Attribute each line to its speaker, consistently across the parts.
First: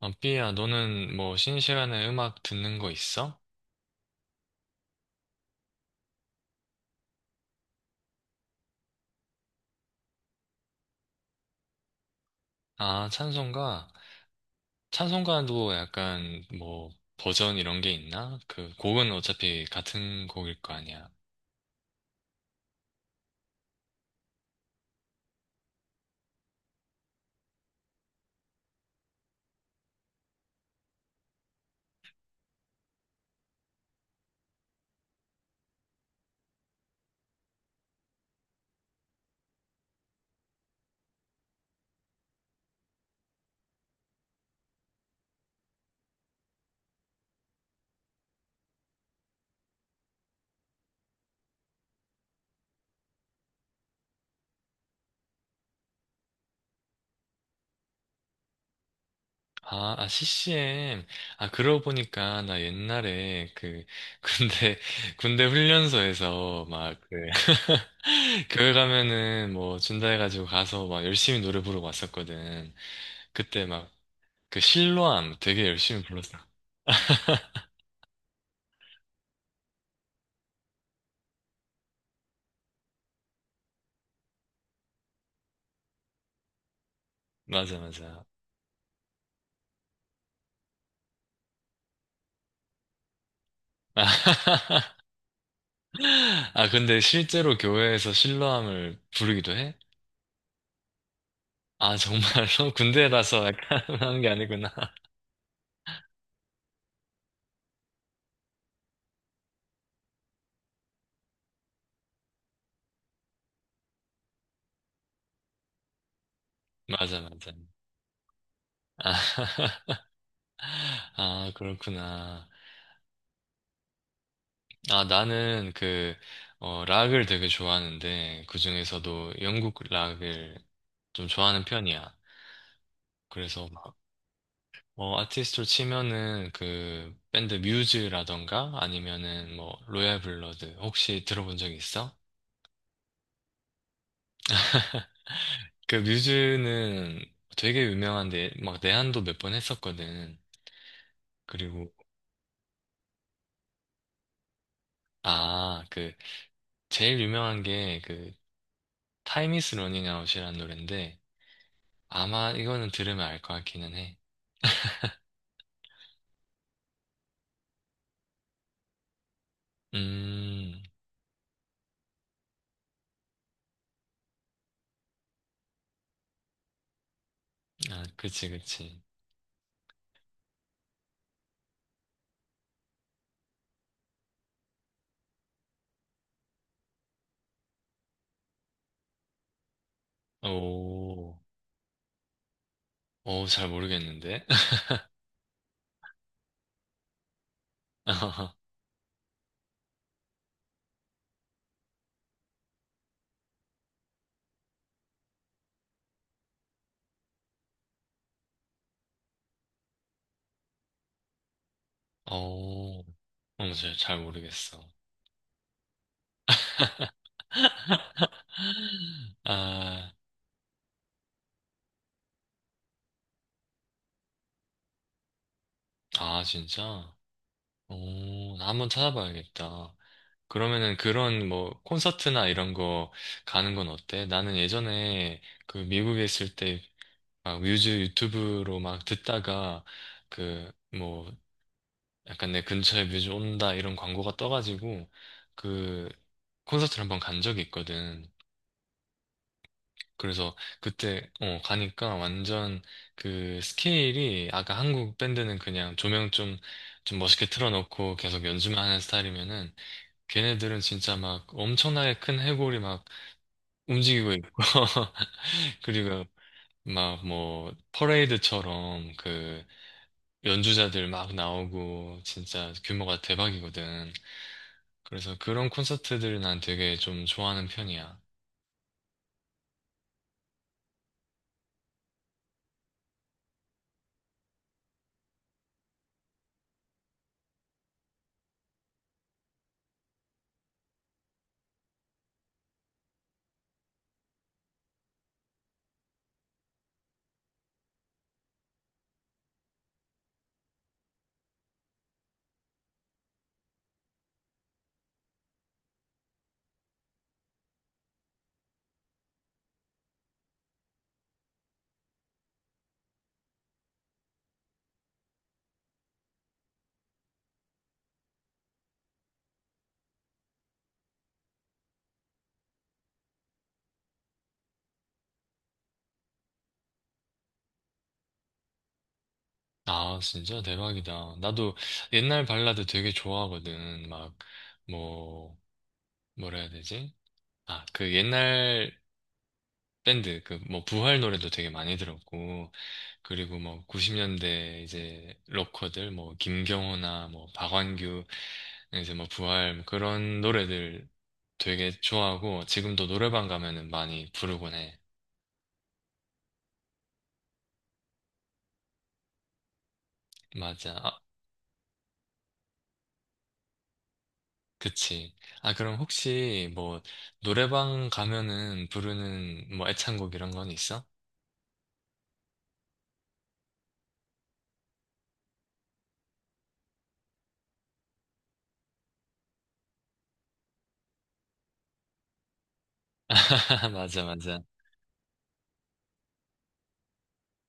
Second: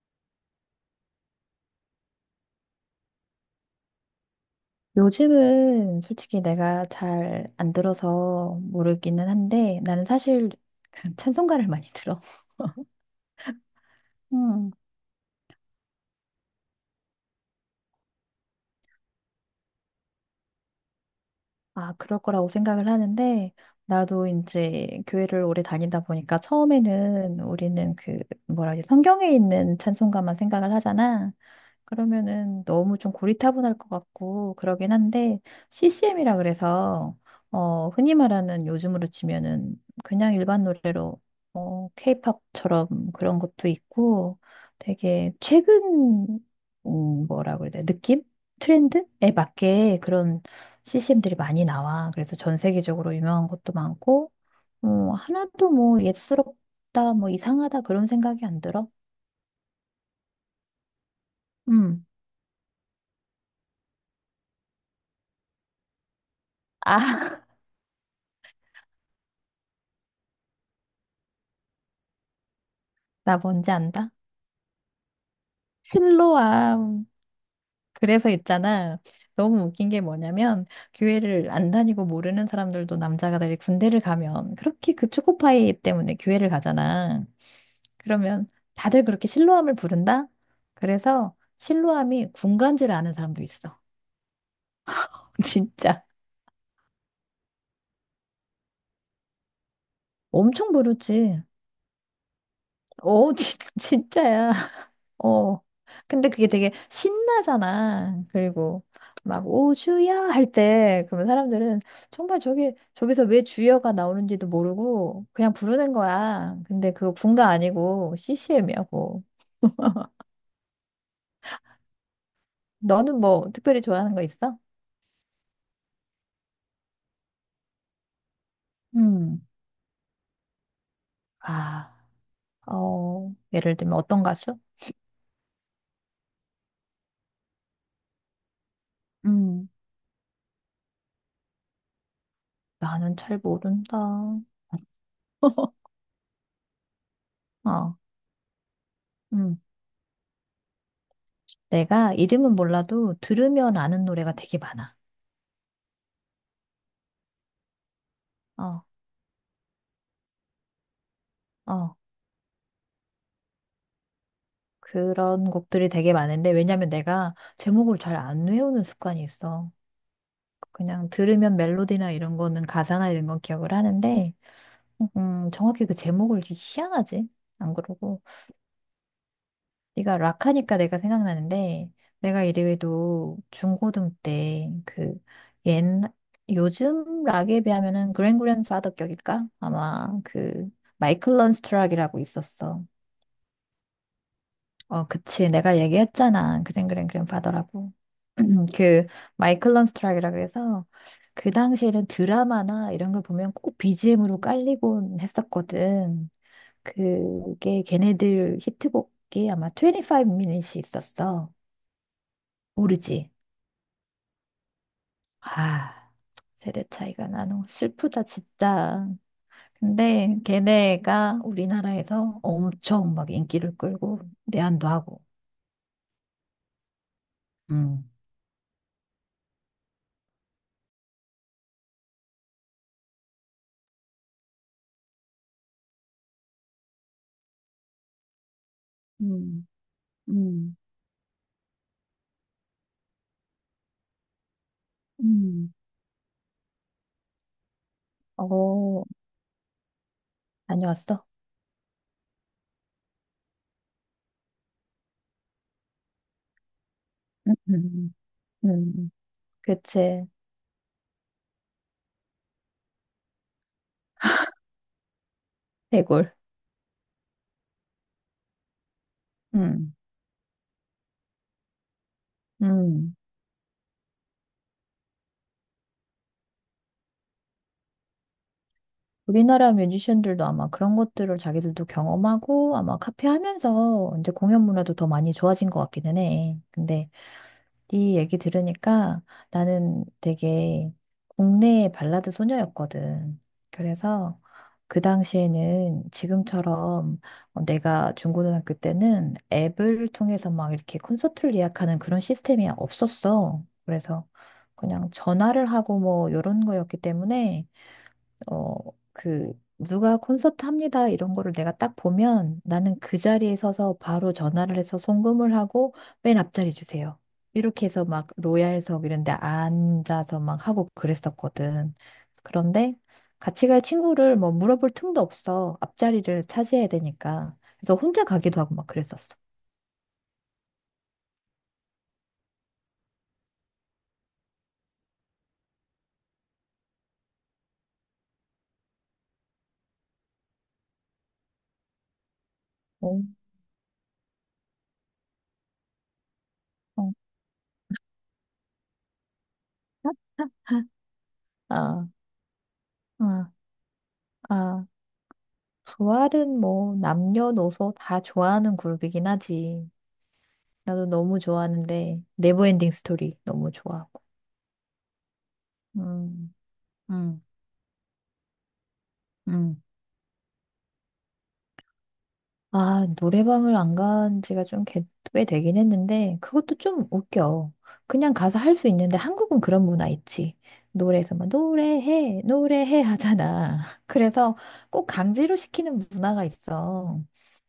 Speaker 1: 아, 삐야, 너는 뭐 쉬는 시간에 음악 듣는 거 있어?
Speaker 2: 요즘은 솔직히 내가 잘 안 들어서 모르기는 한데 나는 사실 그 찬송가를 많이 들어.
Speaker 1: 아, 찬송가?
Speaker 2: 음.
Speaker 1: 찬송가도 약간 뭐 버전 이런 게 있나? 그 곡은 어차피 같은 곡일 거 아니야.
Speaker 2: 아, 그럴 거라고 생각을 하는데 나도 이제 교회를 오래 다니다 보니까 처음에는 우리는 그 뭐라 하지, 성경에 있는 찬송가만 생각을 하잖아. 그러면은 너무 좀 고리타분할 것 같고 그러긴 한데, CCM이라 그래서, 흔히 말하는 요즘으로 치면은 그냥 일반 노래로, 케이팝처럼 그런 것도 있고 되게 최근, 뭐라 그래야 돼, 느낌 트렌드에 맞게 그런 CCM들이 많이 나와. 그래서 전 세계적으로 유명한 것도 많고, 어 하나도 뭐 옛스럽다 뭐 이상하다 그런 생각이 안 들어.
Speaker 1: 아, 아, CCM. 아, 그러고
Speaker 2: 음
Speaker 1: 보니까 나 옛날에 그 군대 군대 훈련소에서 막
Speaker 2: 아,
Speaker 1: 그 교회 가면은 뭐 준다 해가지고 가서 막 열심히 노래 부르고 왔었거든.
Speaker 2: 나
Speaker 1: 그때
Speaker 2: 뭔지
Speaker 1: 막
Speaker 2: 안다.
Speaker 1: 그 실로암 되게 열심히 불렀어.
Speaker 2: 실로암. 그래서 있잖아, 너무 웃긴 게 뭐냐면, 교회를 안 다니고 모르는 사람들도 남자가 다 군대를 가면 그렇게 그 초코파이 때문에 교회를 가잖아.
Speaker 1: 맞아, 맞아.
Speaker 2: 그러면 다들 그렇게 실로암을 부른다? 그래서 실로암이 군간지를 아는 사람도 있어. 진짜.
Speaker 1: 아, 근데 실제로 교회에서 신랑을 부르기도 해?
Speaker 2: 엄청 부르지.
Speaker 1: 아, 정말로?
Speaker 2: 어,
Speaker 1: 군대라서
Speaker 2: 진,
Speaker 1: 약간 하는 게
Speaker 2: 진짜야.
Speaker 1: 아니구나.
Speaker 2: 어. 근데 그게 되게 신나잖아. 그리고 막 오주야 할 때, 그러면 사람들은 정말 저기서 왜 주여가 나오는지도 모르고 그냥 부르는 거야. 근데 그거
Speaker 1: 맞아,
Speaker 2: 군가
Speaker 1: 맞아.
Speaker 2: 아니고
Speaker 1: 아,
Speaker 2: CCM이라고.
Speaker 1: 아, 그렇구나.
Speaker 2: 너는 뭐 특별히 좋아하는 거 있어?
Speaker 1: 아, 나는 그, 어, 락을 되게 좋아하는데, 그중에서도
Speaker 2: 음,
Speaker 1: 영국 락을 좀 좋아하는
Speaker 2: 아,
Speaker 1: 편이야. 그래서
Speaker 2: 예를
Speaker 1: 막,
Speaker 2: 들면 어떤 가수?
Speaker 1: 어, 아티스트로 치면은 그, 밴드 뮤즈라던가, 아니면은
Speaker 2: 음,
Speaker 1: 뭐, 로얄 블러드, 혹시 들어본 적 있어?
Speaker 2: 나는 잘 모른다.
Speaker 1: 그 뮤즈는 되게
Speaker 2: 어,
Speaker 1: 유명한데 막 내한도 몇 번
Speaker 2: 음.
Speaker 1: 했었거든. 그리고
Speaker 2: 내가 이름은 몰라도 들으면 아는 노래가 되게 많아.
Speaker 1: 아, 그 제일 유명한 게 그
Speaker 2: 어,
Speaker 1: Time is Running Out이라는 노래인데
Speaker 2: 어.
Speaker 1: 아마 이거는 들으면 알 것 같기는 해.
Speaker 2: 그런 곡들이 되게 많은데, 왜냐면 내가 제목을 잘 안 외우는 습관이 있어.
Speaker 1: 음,
Speaker 2: 그냥 들으면 멜로디나 이런 거는, 가사나 이런 건 기억을 하는데, 정확히 그 제목을 되게, 희한하지? 안
Speaker 1: 아,
Speaker 2: 그러고,
Speaker 1: 그치, 그치.
Speaker 2: 네가 락 하니까 내가 생각나는데, 내가 이래도 중고등 때그 옛 요즘 락에 비하면은 그랜그랜파더 격일까? 아마 그 마이클
Speaker 1: 오,
Speaker 2: 런스트락이라고 있었어.
Speaker 1: 오, 잘 모르겠는데.
Speaker 2: 어, 그치. 내가 얘기했잖아, 그랭, 그랭, 그랭 파더라고. 그, 마이클 런스트락이라 그래서, 그 당시에는 드라마나 이런 거 보면 꼭 BGM으로 깔리곤 했었거든. 그게 걔네들 히트곡이 아마 2 5 MIN 이 있었어.
Speaker 1: 오,
Speaker 2: 모르지?
Speaker 1: 어, 잘 모르겠어.
Speaker 2: 아, 세대 차이가 나노. 슬프다, 진짜.
Speaker 1: 아,
Speaker 2: 근데 걔네가 우리나라에서 엄청 막 인기를 끌고 내한도 하고.
Speaker 1: 아, 진짜?
Speaker 2: 음.
Speaker 1: 오, 나 한번 찾아봐야겠다. 그러면은 그런 뭐 콘서트나 이런 거 가는 건 어때? 나는 예전에 그 미국에 있을 때 막 뮤즈 유튜브로 막
Speaker 2: 음,
Speaker 1: 듣다가 그
Speaker 2: 음,
Speaker 1: 뭐 약간 내 근처에 뮤즈 온다 이런 광고가 떠가지고
Speaker 2: 음.
Speaker 1: 그 콘서트를 한번 간 적이 있거든.
Speaker 2: 어,
Speaker 1: 그래서
Speaker 2: 다녀왔어?
Speaker 1: 그때 어 가니까 완전 그 스케일이 아까 한국 밴드는 그냥 조명 좀 멋있게
Speaker 2: 음, 음,
Speaker 1: 틀어놓고 계속 연주만 하는
Speaker 2: 음.
Speaker 1: 스타일이면은
Speaker 2: 그치.
Speaker 1: 걔네들은 진짜 막 엄청나게 큰 해골이 막 움직이고 있고 그리고
Speaker 2: 대골.
Speaker 1: 막 뭐 퍼레이드처럼 그
Speaker 2: 음,
Speaker 1: 연주자들 막 나오고 진짜
Speaker 2: 음.
Speaker 1: 규모가 대박이거든. 그래서 그런 콘서트들을 난 되게 좀 좋아하는 편이야.
Speaker 2: 우리나라 뮤지션들도 아마 그런 것들을 자기들도 경험하고, 아마 카피하면서 이제 공연 문화도 더 많이 좋아진 것 같기는 해. 근데 네 얘기 들으니까 나는 되게 국내 발라드 소녀였거든. 그래서 그 당시에는 지금처럼, 내가 중고등학교 때는 앱을 통해서 막 이렇게 콘서트를 예약하는 그런 시스템이 없었어. 그래서 그냥 전화를 하고 뭐 이런 거였기 때문에, 어, 그, 누가 콘서트 합니다, 이런 거를 내가 딱 보면 나는 그 자리에 서서 바로 전화를 해서 송금을 하고, 맨 앞자리 주세요, 이렇게 해서 막 로얄석 이런 데 앉아서 막 하고 그랬었거든. 그런데 같이 갈 친구를 뭐 물어볼 틈도 없어. 앞자리를 차지해야 되니까. 그래서 혼자 가기도 하고 막 그랬었어.
Speaker 1: 아, 진짜 대박이다. 나도 옛날 발라드 되게 좋아하거든. 막 뭐 뭐라 해야 되지? 아, 그 옛날 밴드 그 뭐 부활 노래도 되게 많이 들었고
Speaker 2: 어,
Speaker 1: 그리고 뭐 90년대 이제 로커들 뭐
Speaker 2: 어,
Speaker 1: 김경호나 뭐 박완규 이제 뭐 부활 뭐 그런 노래들 되게
Speaker 2: 아,
Speaker 1: 좋아하고 지금도 노래방
Speaker 2: 아,
Speaker 1: 가면은 많이 부르곤
Speaker 2: 아.
Speaker 1: 해.
Speaker 2: 부활은 뭐 남녀노소 다 좋아하는 그룹이긴 하지.
Speaker 1: 맞아.
Speaker 2: 나도
Speaker 1: 아,
Speaker 2: 너무 좋아하는데 네버엔딩 스토리 너무 좋아하고.
Speaker 1: 그치. 아 그럼
Speaker 2: 음,
Speaker 1: 혹시 뭐
Speaker 2: 음,
Speaker 1: 노래방 가면은 부르는
Speaker 2: 음.
Speaker 1: 뭐 애창곡 이런 건 있어?
Speaker 2: 아, 노래방을 안 간 지가 좀 꽤 되긴 했는데, 그것도 좀 웃겨. 그냥 가서 할 수 있는데, 한국은 그런 문화 있지. 노래에서 막 노래해, 노래해 하잖아.
Speaker 1: 맞아
Speaker 2: 그래서
Speaker 1: 맞아.
Speaker 2: 꼭 강제로 시키는 문화가 있어.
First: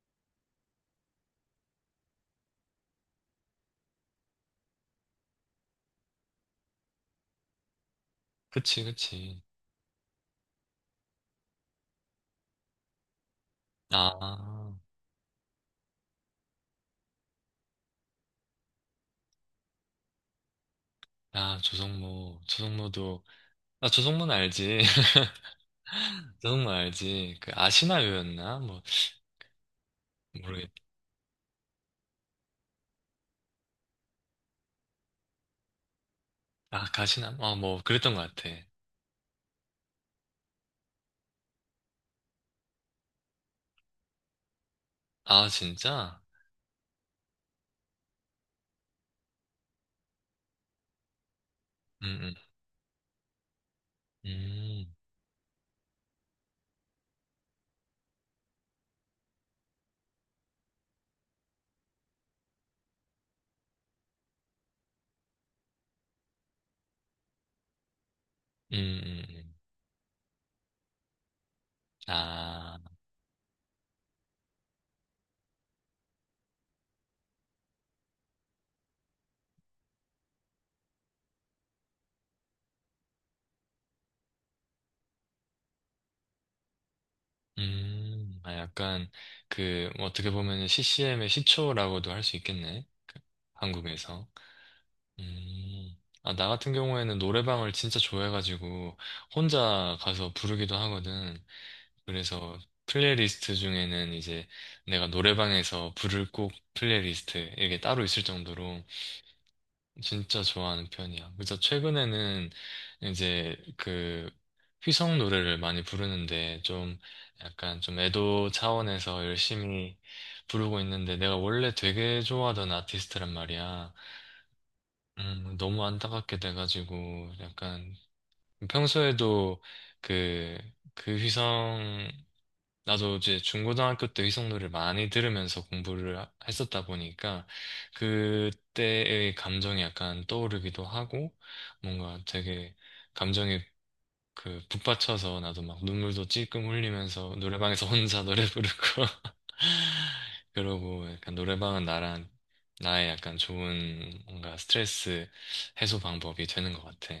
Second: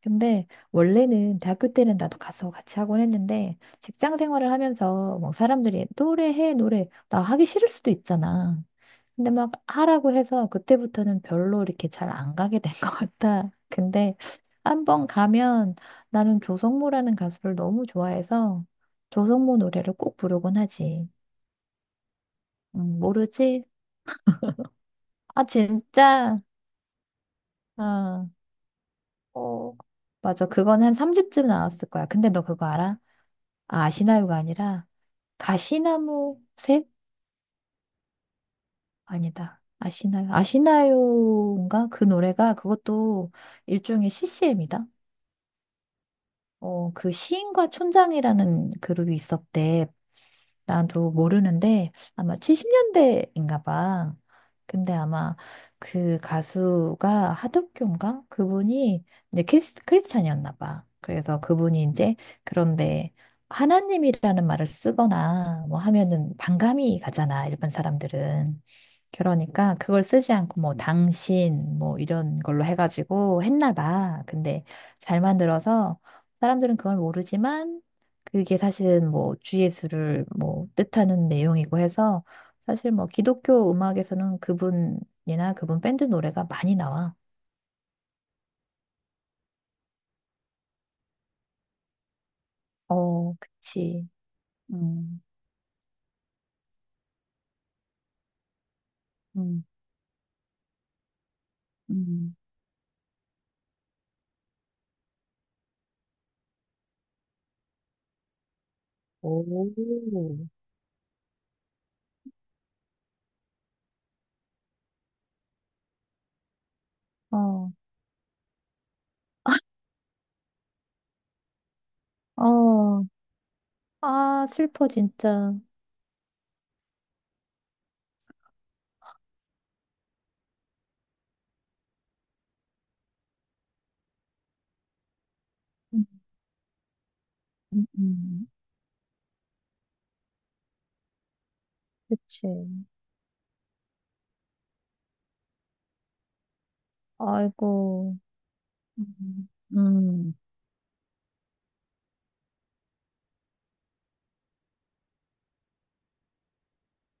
Speaker 2: 근데 원래는 대학교 때는 나도 가서 같이 하곤 했는데, 직장 생활을 하면서 뭐 사람들이 노래해, 노래 나 하기 싫을 수도 있잖아.
Speaker 1: 그치
Speaker 2: 근데
Speaker 1: 그치.
Speaker 2: 막 하라고 해서 그때부터는 별로 이렇게 잘 안 가게 된 것 같아. 근데
Speaker 1: 아.
Speaker 2: 한 번 가면, 나는 조성모라는 가수를 너무 좋아해서 조성모 노래를 꼭 부르곤 하지.
Speaker 1: 아, 조성모, 조성모도,
Speaker 2: 모르지?
Speaker 1: 아, 조성모는 알지.
Speaker 2: 아, 진짜?
Speaker 1: 너무 알지. 그
Speaker 2: 어.
Speaker 1: 아시나요였나? 뭐
Speaker 2: 어, 맞아.
Speaker 1: 모르겠.
Speaker 2: 그건 한 3집쯤 나왔을 거야. 근데 너 그거 알아? 아, 아시나요가 아니라 가시나무 새?
Speaker 1: 아 가시나? 아 뭐 그랬던 것 같아.
Speaker 2: 아니다, 아시나요? 아시나요인가? 그 노래가, 그것도 일종의 CCM이다.
Speaker 1: 아 진짜?
Speaker 2: 어, 그 시인과 촌장이라는 그룹이 있었대. 나도 모르는데,
Speaker 1: 음, 음,
Speaker 2: 아마 70년대인가 봐.
Speaker 1: 음,
Speaker 2: 근데 아마 그 가수가 하덕규인가? 그분이 이제 크리스찬이었나 봐. 그래서 그분이 이제, 그런데 하나님이라는 말을 쓰거나 뭐 하면은 반감이 가잖아, 일반 사람들은.
Speaker 1: 음.
Speaker 2: 그러니까 그걸 쓰지 않고 뭐 당신 뭐 이런 걸로
Speaker 1: 아,
Speaker 2: 해가지고 했나 봐. 근데 잘 만들어서 사람들은 그걸 모르지만, 그게 사실은 뭐 주예수를 뭐 뜻하는 내용이고 해서, 사실 뭐 기독교 음악에서는 그분이나 그분 밴드 노래가 많이 나와.
Speaker 1: 아 약간 그뭐 어떻게 보면 CCM의 시초라고도 할 수 있겠네.
Speaker 2: 어, 그치.
Speaker 1: 한국에서.
Speaker 2: 음.
Speaker 1: 음. 아, 나 같은 경우에는 노래방을 진짜 좋아해가지고
Speaker 2: 음,
Speaker 1: 혼자 가서 부르기도 하거든.
Speaker 2: 음.
Speaker 1: 그래서 플레이리스트 중에는 이제 내가 노래방에서 부를 곡 플레이리스트 이게 따로 있을 정도로 진짜
Speaker 2: 오.
Speaker 1: 좋아하는 편이야. 그래서 최근에는 이제 그 휘성 노래를 많이 부르는데 좀
Speaker 2: 어,
Speaker 1: 약간 좀 애도 차원에서 열심히 부르고 있는데 내가 원래 되게 좋아하던
Speaker 2: 어,
Speaker 1: 아티스트란 말이야.
Speaker 2: 아, 슬퍼 진짜.
Speaker 1: 너무 안타깝게 돼가지고 약간 평소에도 그 그 휘성 나도 이제 중고등학교 때 의성노를 많이 들으면서
Speaker 2: 음,
Speaker 1: 했었다 보니까
Speaker 2: 음, 음.
Speaker 1: 그때의 감정이 약간 떠오르기도 하고 뭔가
Speaker 2: 그치.
Speaker 1: 되게 감정에 그 북받쳐서 나도 막 눈물도 찔끔 흘리면서 노래방에서
Speaker 2: 아이고.
Speaker 1: 혼자 노래 부르고
Speaker 2: 음, 음.
Speaker 1: 그러고 약간 노래방은 나랑 나의 약간 좋은 뭔가 스트레스 해소 방법이 되는 것 같아.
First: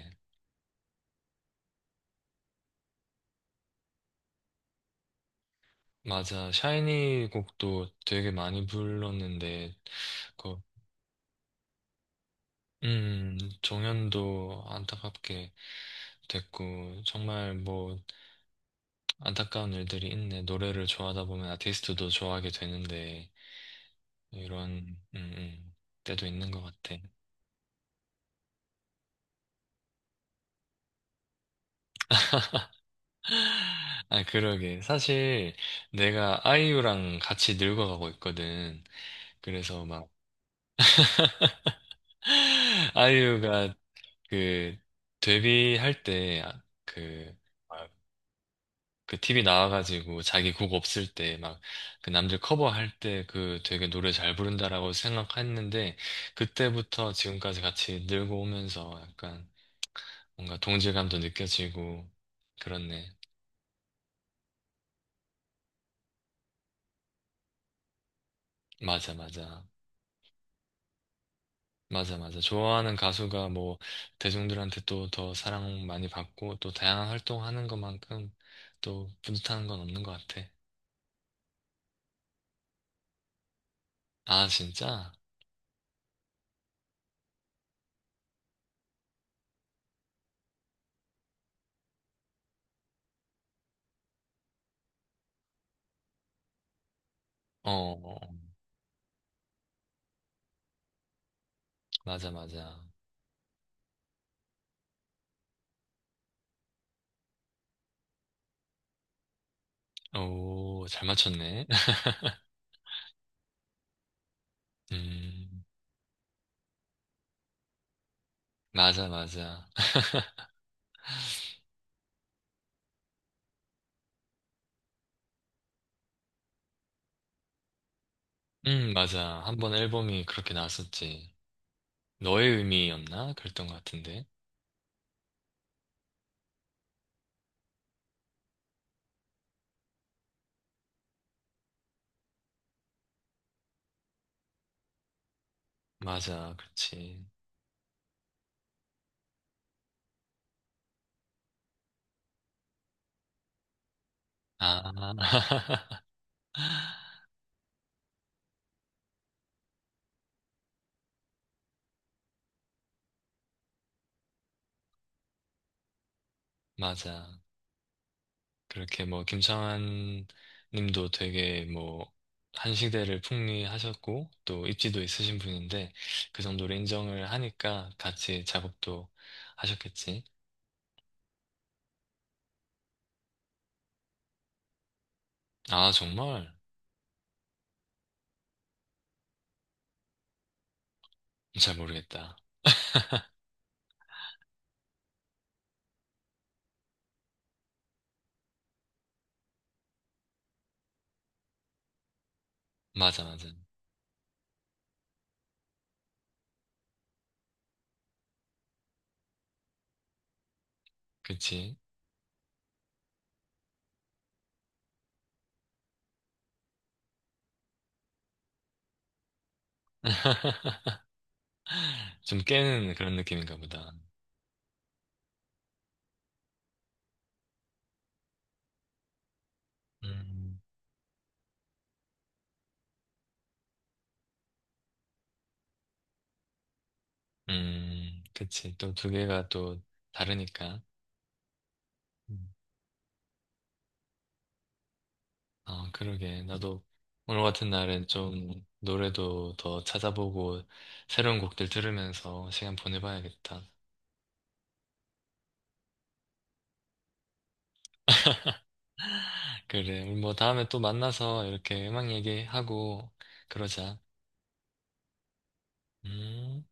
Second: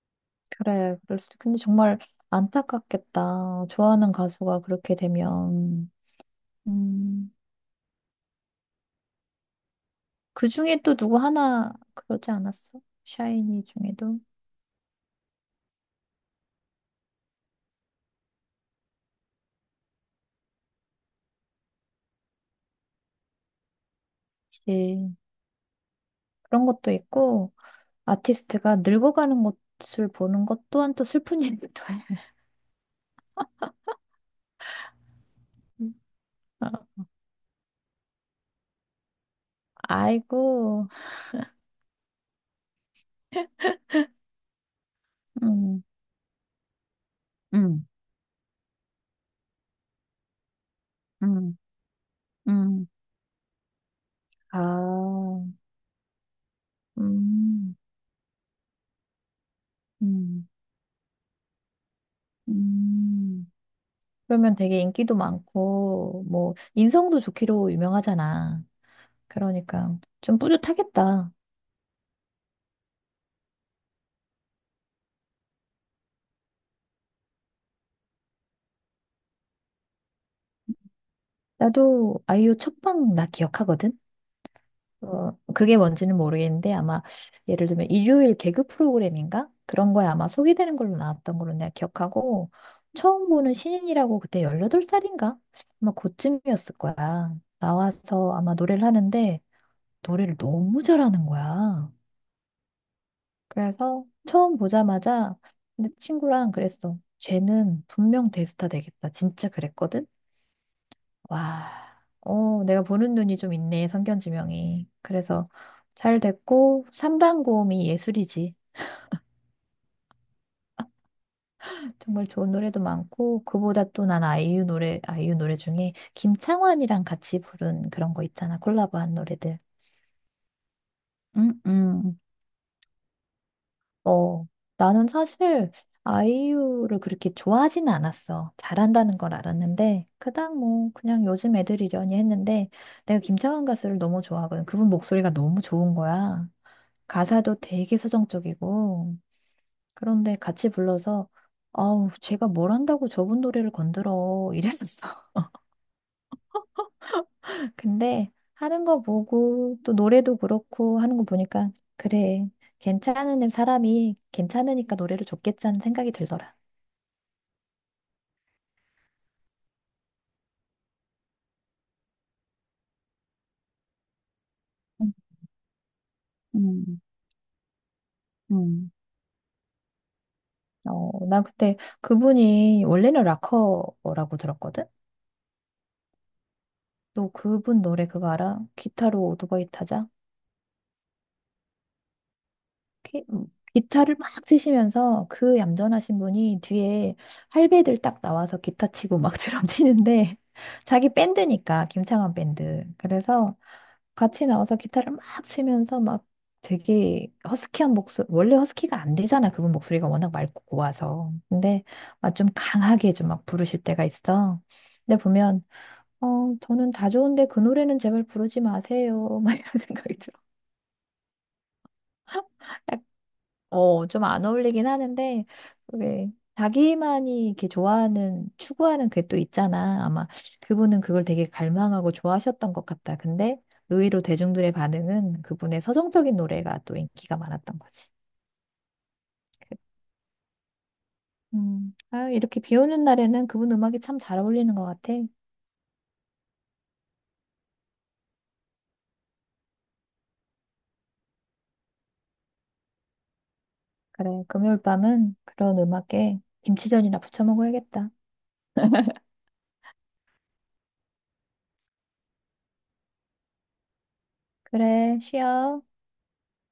Speaker 2: 그래, 그럴 수도. 근데 정말 안타깝겠다. 좋아하는 가수가 그렇게 되면.
Speaker 1: 맞아. 샤이니
Speaker 2: 음.
Speaker 1: 곡도 되게 많이 불렀는데
Speaker 2: 그
Speaker 1: 그
Speaker 2: 중에 또 누구 하나 그러지 않았어? 샤이니 중에도.
Speaker 1: 정연도 안타깝게 됐고, 정말 뭐, 안타까운 일들이 있네. 노래를 좋아하다 보면 아티스트도 좋아하게 되는데, 이런,
Speaker 2: 예.
Speaker 1: 때도 있는 것
Speaker 2: 그런 것도
Speaker 1: 같아.
Speaker 2: 있고, 아티스트가 늙어가는 것을 보는 것 또한 또 슬픈 일이기도 해.
Speaker 1: 아, 그러게. 사실, 내가
Speaker 2: 어,
Speaker 1: 아이유랑 같이 늙어가고 있거든. 그래서 막,
Speaker 2: 아이고,
Speaker 1: 아이유가 그,
Speaker 2: 음,
Speaker 1: 데뷔할 때, 아, 그,
Speaker 2: 음,
Speaker 1: 그 TV 나와가지고 자기 곡 없을 때
Speaker 2: 음,
Speaker 1: 막 그 남들
Speaker 2: 음,
Speaker 1: 커버할 때 그 되게 노래 잘 부른다라고
Speaker 2: 아,
Speaker 1: 생각했는데 그때부터 지금까지
Speaker 2: 음,
Speaker 1: 같이 늘고 오면서 약간
Speaker 2: 음,
Speaker 1: 뭔가 동질감도 느껴지고 그렇네.
Speaker 2: 음. 그러면 되게 인기도 많고, 뭐, 인성도 좋기로 유명하잖아.
Speaker 1: 맞아, 맞아.
Speaker 2: 그러니까 좀 뿌듯하겠다.
Speaker 1: 맞아, 맞아. 좋아하는 가수가 뭐 대중들한테 또 더 사랑 많이 받고 또 다양한 활동하는 것만큼 또 뿌듯한 건 없는 것 같아.
Speaker 2: 나도 아이유 첫 방 나 기억하거든?
Speaker 1: 아, 진짜?
Speaker 2: 어, 그게 뭔지는 모르겠는데, 아마 예를 들면 일요일 개그 프로그램인가? 그런 거에 아마 소개되는 걸로 나왔던 걸로 내가 기억하고, 처음 보는 신인이라고. 그때 18살인가? 아마 그쯤이었을 거야.
Speaker 1: 어, 어,
Speaker 2: 나와서
Speaker 1: 어.
Speaker 2: 아마 노래를 하는데, 노래를 너무 잘하는 거야.
Speaker 1: 맞아, 맞아.
Speaker 2: 그래서 처음 보자마자, 근데 친구랑 그랬어. 쟤는 분명 대스타 되겠다. 진짜 그랬거든?
Speaker 1: 오, 잘 맞췄네.
Speaker 2: 와, 어, 내가 보는 눈이 좀 있네, 성견지명이. 그래서
Speaker 1: 음,
Speaker 2: 잘 됐고, 3단 고음이 예술이지.
Speaker 1: 맞아, 맞아.
Speaker 2: 정말 좋은 노래도 많고, 그보다 또 난 아이유 노래 중에 김창완이랑 같이 부른 그런 거 있잖아, 콜라보한
Speaker 1: 맞아. 한
Speaker 2: 노래들.
Speaker 1: 번 앨범이 그렇게 나왔었지.
Speaker 2: 음, 음.
Speaker 1: 너의 의미였나? 그랬던 것 같은데.
Speaker 2: 어, 나는 사실 아이유를 그렇게 좋아하진 않았어. 잘한다는 걸 알았는데, 그닥 뭐, 그냥 요즘 애들이려니 했는데, 내가 김창완 가수를 너무 좋아하거든. 그분 목소리가 너무 좋은 거야.
Speaker 1: 맞아, 그렇지.
Speaker 2: 가사도 되게 서정적이고, 그런데 같이 불러서, 아우, 제가 뭘 한다고 저분 노래를 건드려, 이랬었어.
Speaker 1: 아,
Speaker 2: 근데 하는 거 보고 또 노래도 그렇고 하는 거 보니까, 그래, 괜찮은 사람이 괜찮으니까 노래를 줬겠지 하는 생각이 들더라.
Speaker 1: 맞아. 그렇게 뭐, 김창완 님도 되게 뭐, 한 시대를 풍미하셨고, 또 입지도
Speaker 2: 음,
Speaker 1: 있으신 분인데, 그 정도로
Speaker 2: 음,
Speaker 1: 인정을 하니까 같이
Speaker 2: 음.
Speaker 1: 작업도 하셨겠지.
Speaker 2: 어, 나 그때 그분이 원래는 락커라고 들었거든.
Speaker 1: 아, 정말?
Speaker 2: 너 그분 노래 그거 알아? 기타로 오토바이 타자?
Speaker 1: 잘 모르겠다.
Speaker 2: 기, 음, 기타를 막 치시면서, 그 얌전하신 분이 뒤에 할배들 딱 나와서 기타 치고 막 드럼 치는데, 자기 밴드니까, 김창완 밴드.
Speaker 1: 맞아, 맞아.
Speaker 2: 그래서 같이 나와서 기타를 막 치면서 막, 되게 허스키한 목소리, 원래 허스키가 안 되잖아 그분 목소리가, 워낙 맑고 고와서.
Speaker 1: 그치.
Speaker 2: 근데 막 좀 강하게 좀 막 부르실 때가 있어. 근데 보면, 저는 다 좋은데 그 노래는 제발 부르지 마세요, 막 이런 생각이 들어.
Speaker 1: 좀 깨는 그런 느낌인가 보다.
Speaker 2: 어, 좀 안 어울리긴 하는데, 왜, 자기만이 이렇게 좋아하는, 추구하는 그게 또 있잖아. 아마
Speaker 1: 음,
Speaker 2: 그분은 그걸 되게 갈망하고 좋아하셨던 것 같다. 근데 의외로 대중들의 반응은 그분의 서정적인 노래가 또 인기가 많았던 거지.
Speaker 1: 그치. 또 두 개가 또 다르니까.
Speaker 2: 아유,
Speaker 1: 음.
Speaker 2: 이렇게 비 오는 날에는 그분 음악이 참 잘 어울리는 것 같아.
Speaker 1: 어, 그러게. 나도 오늘 같은 날은 좀 노래도 더 찾아보고 새로운 곡들 들으면서 시간 보내봐야겠다.
Speaker 2: 그래, 금요일 밤은 그런 음악에 김치전이나 부쳐 먹어야겠다.
Speaker 1: 그래. 우리 뭐 다음에 또 만나서 이렇게 음악 얘기하고 그러자.
Speaker 2: 그래, 쉬어.
Speaker 1: 음.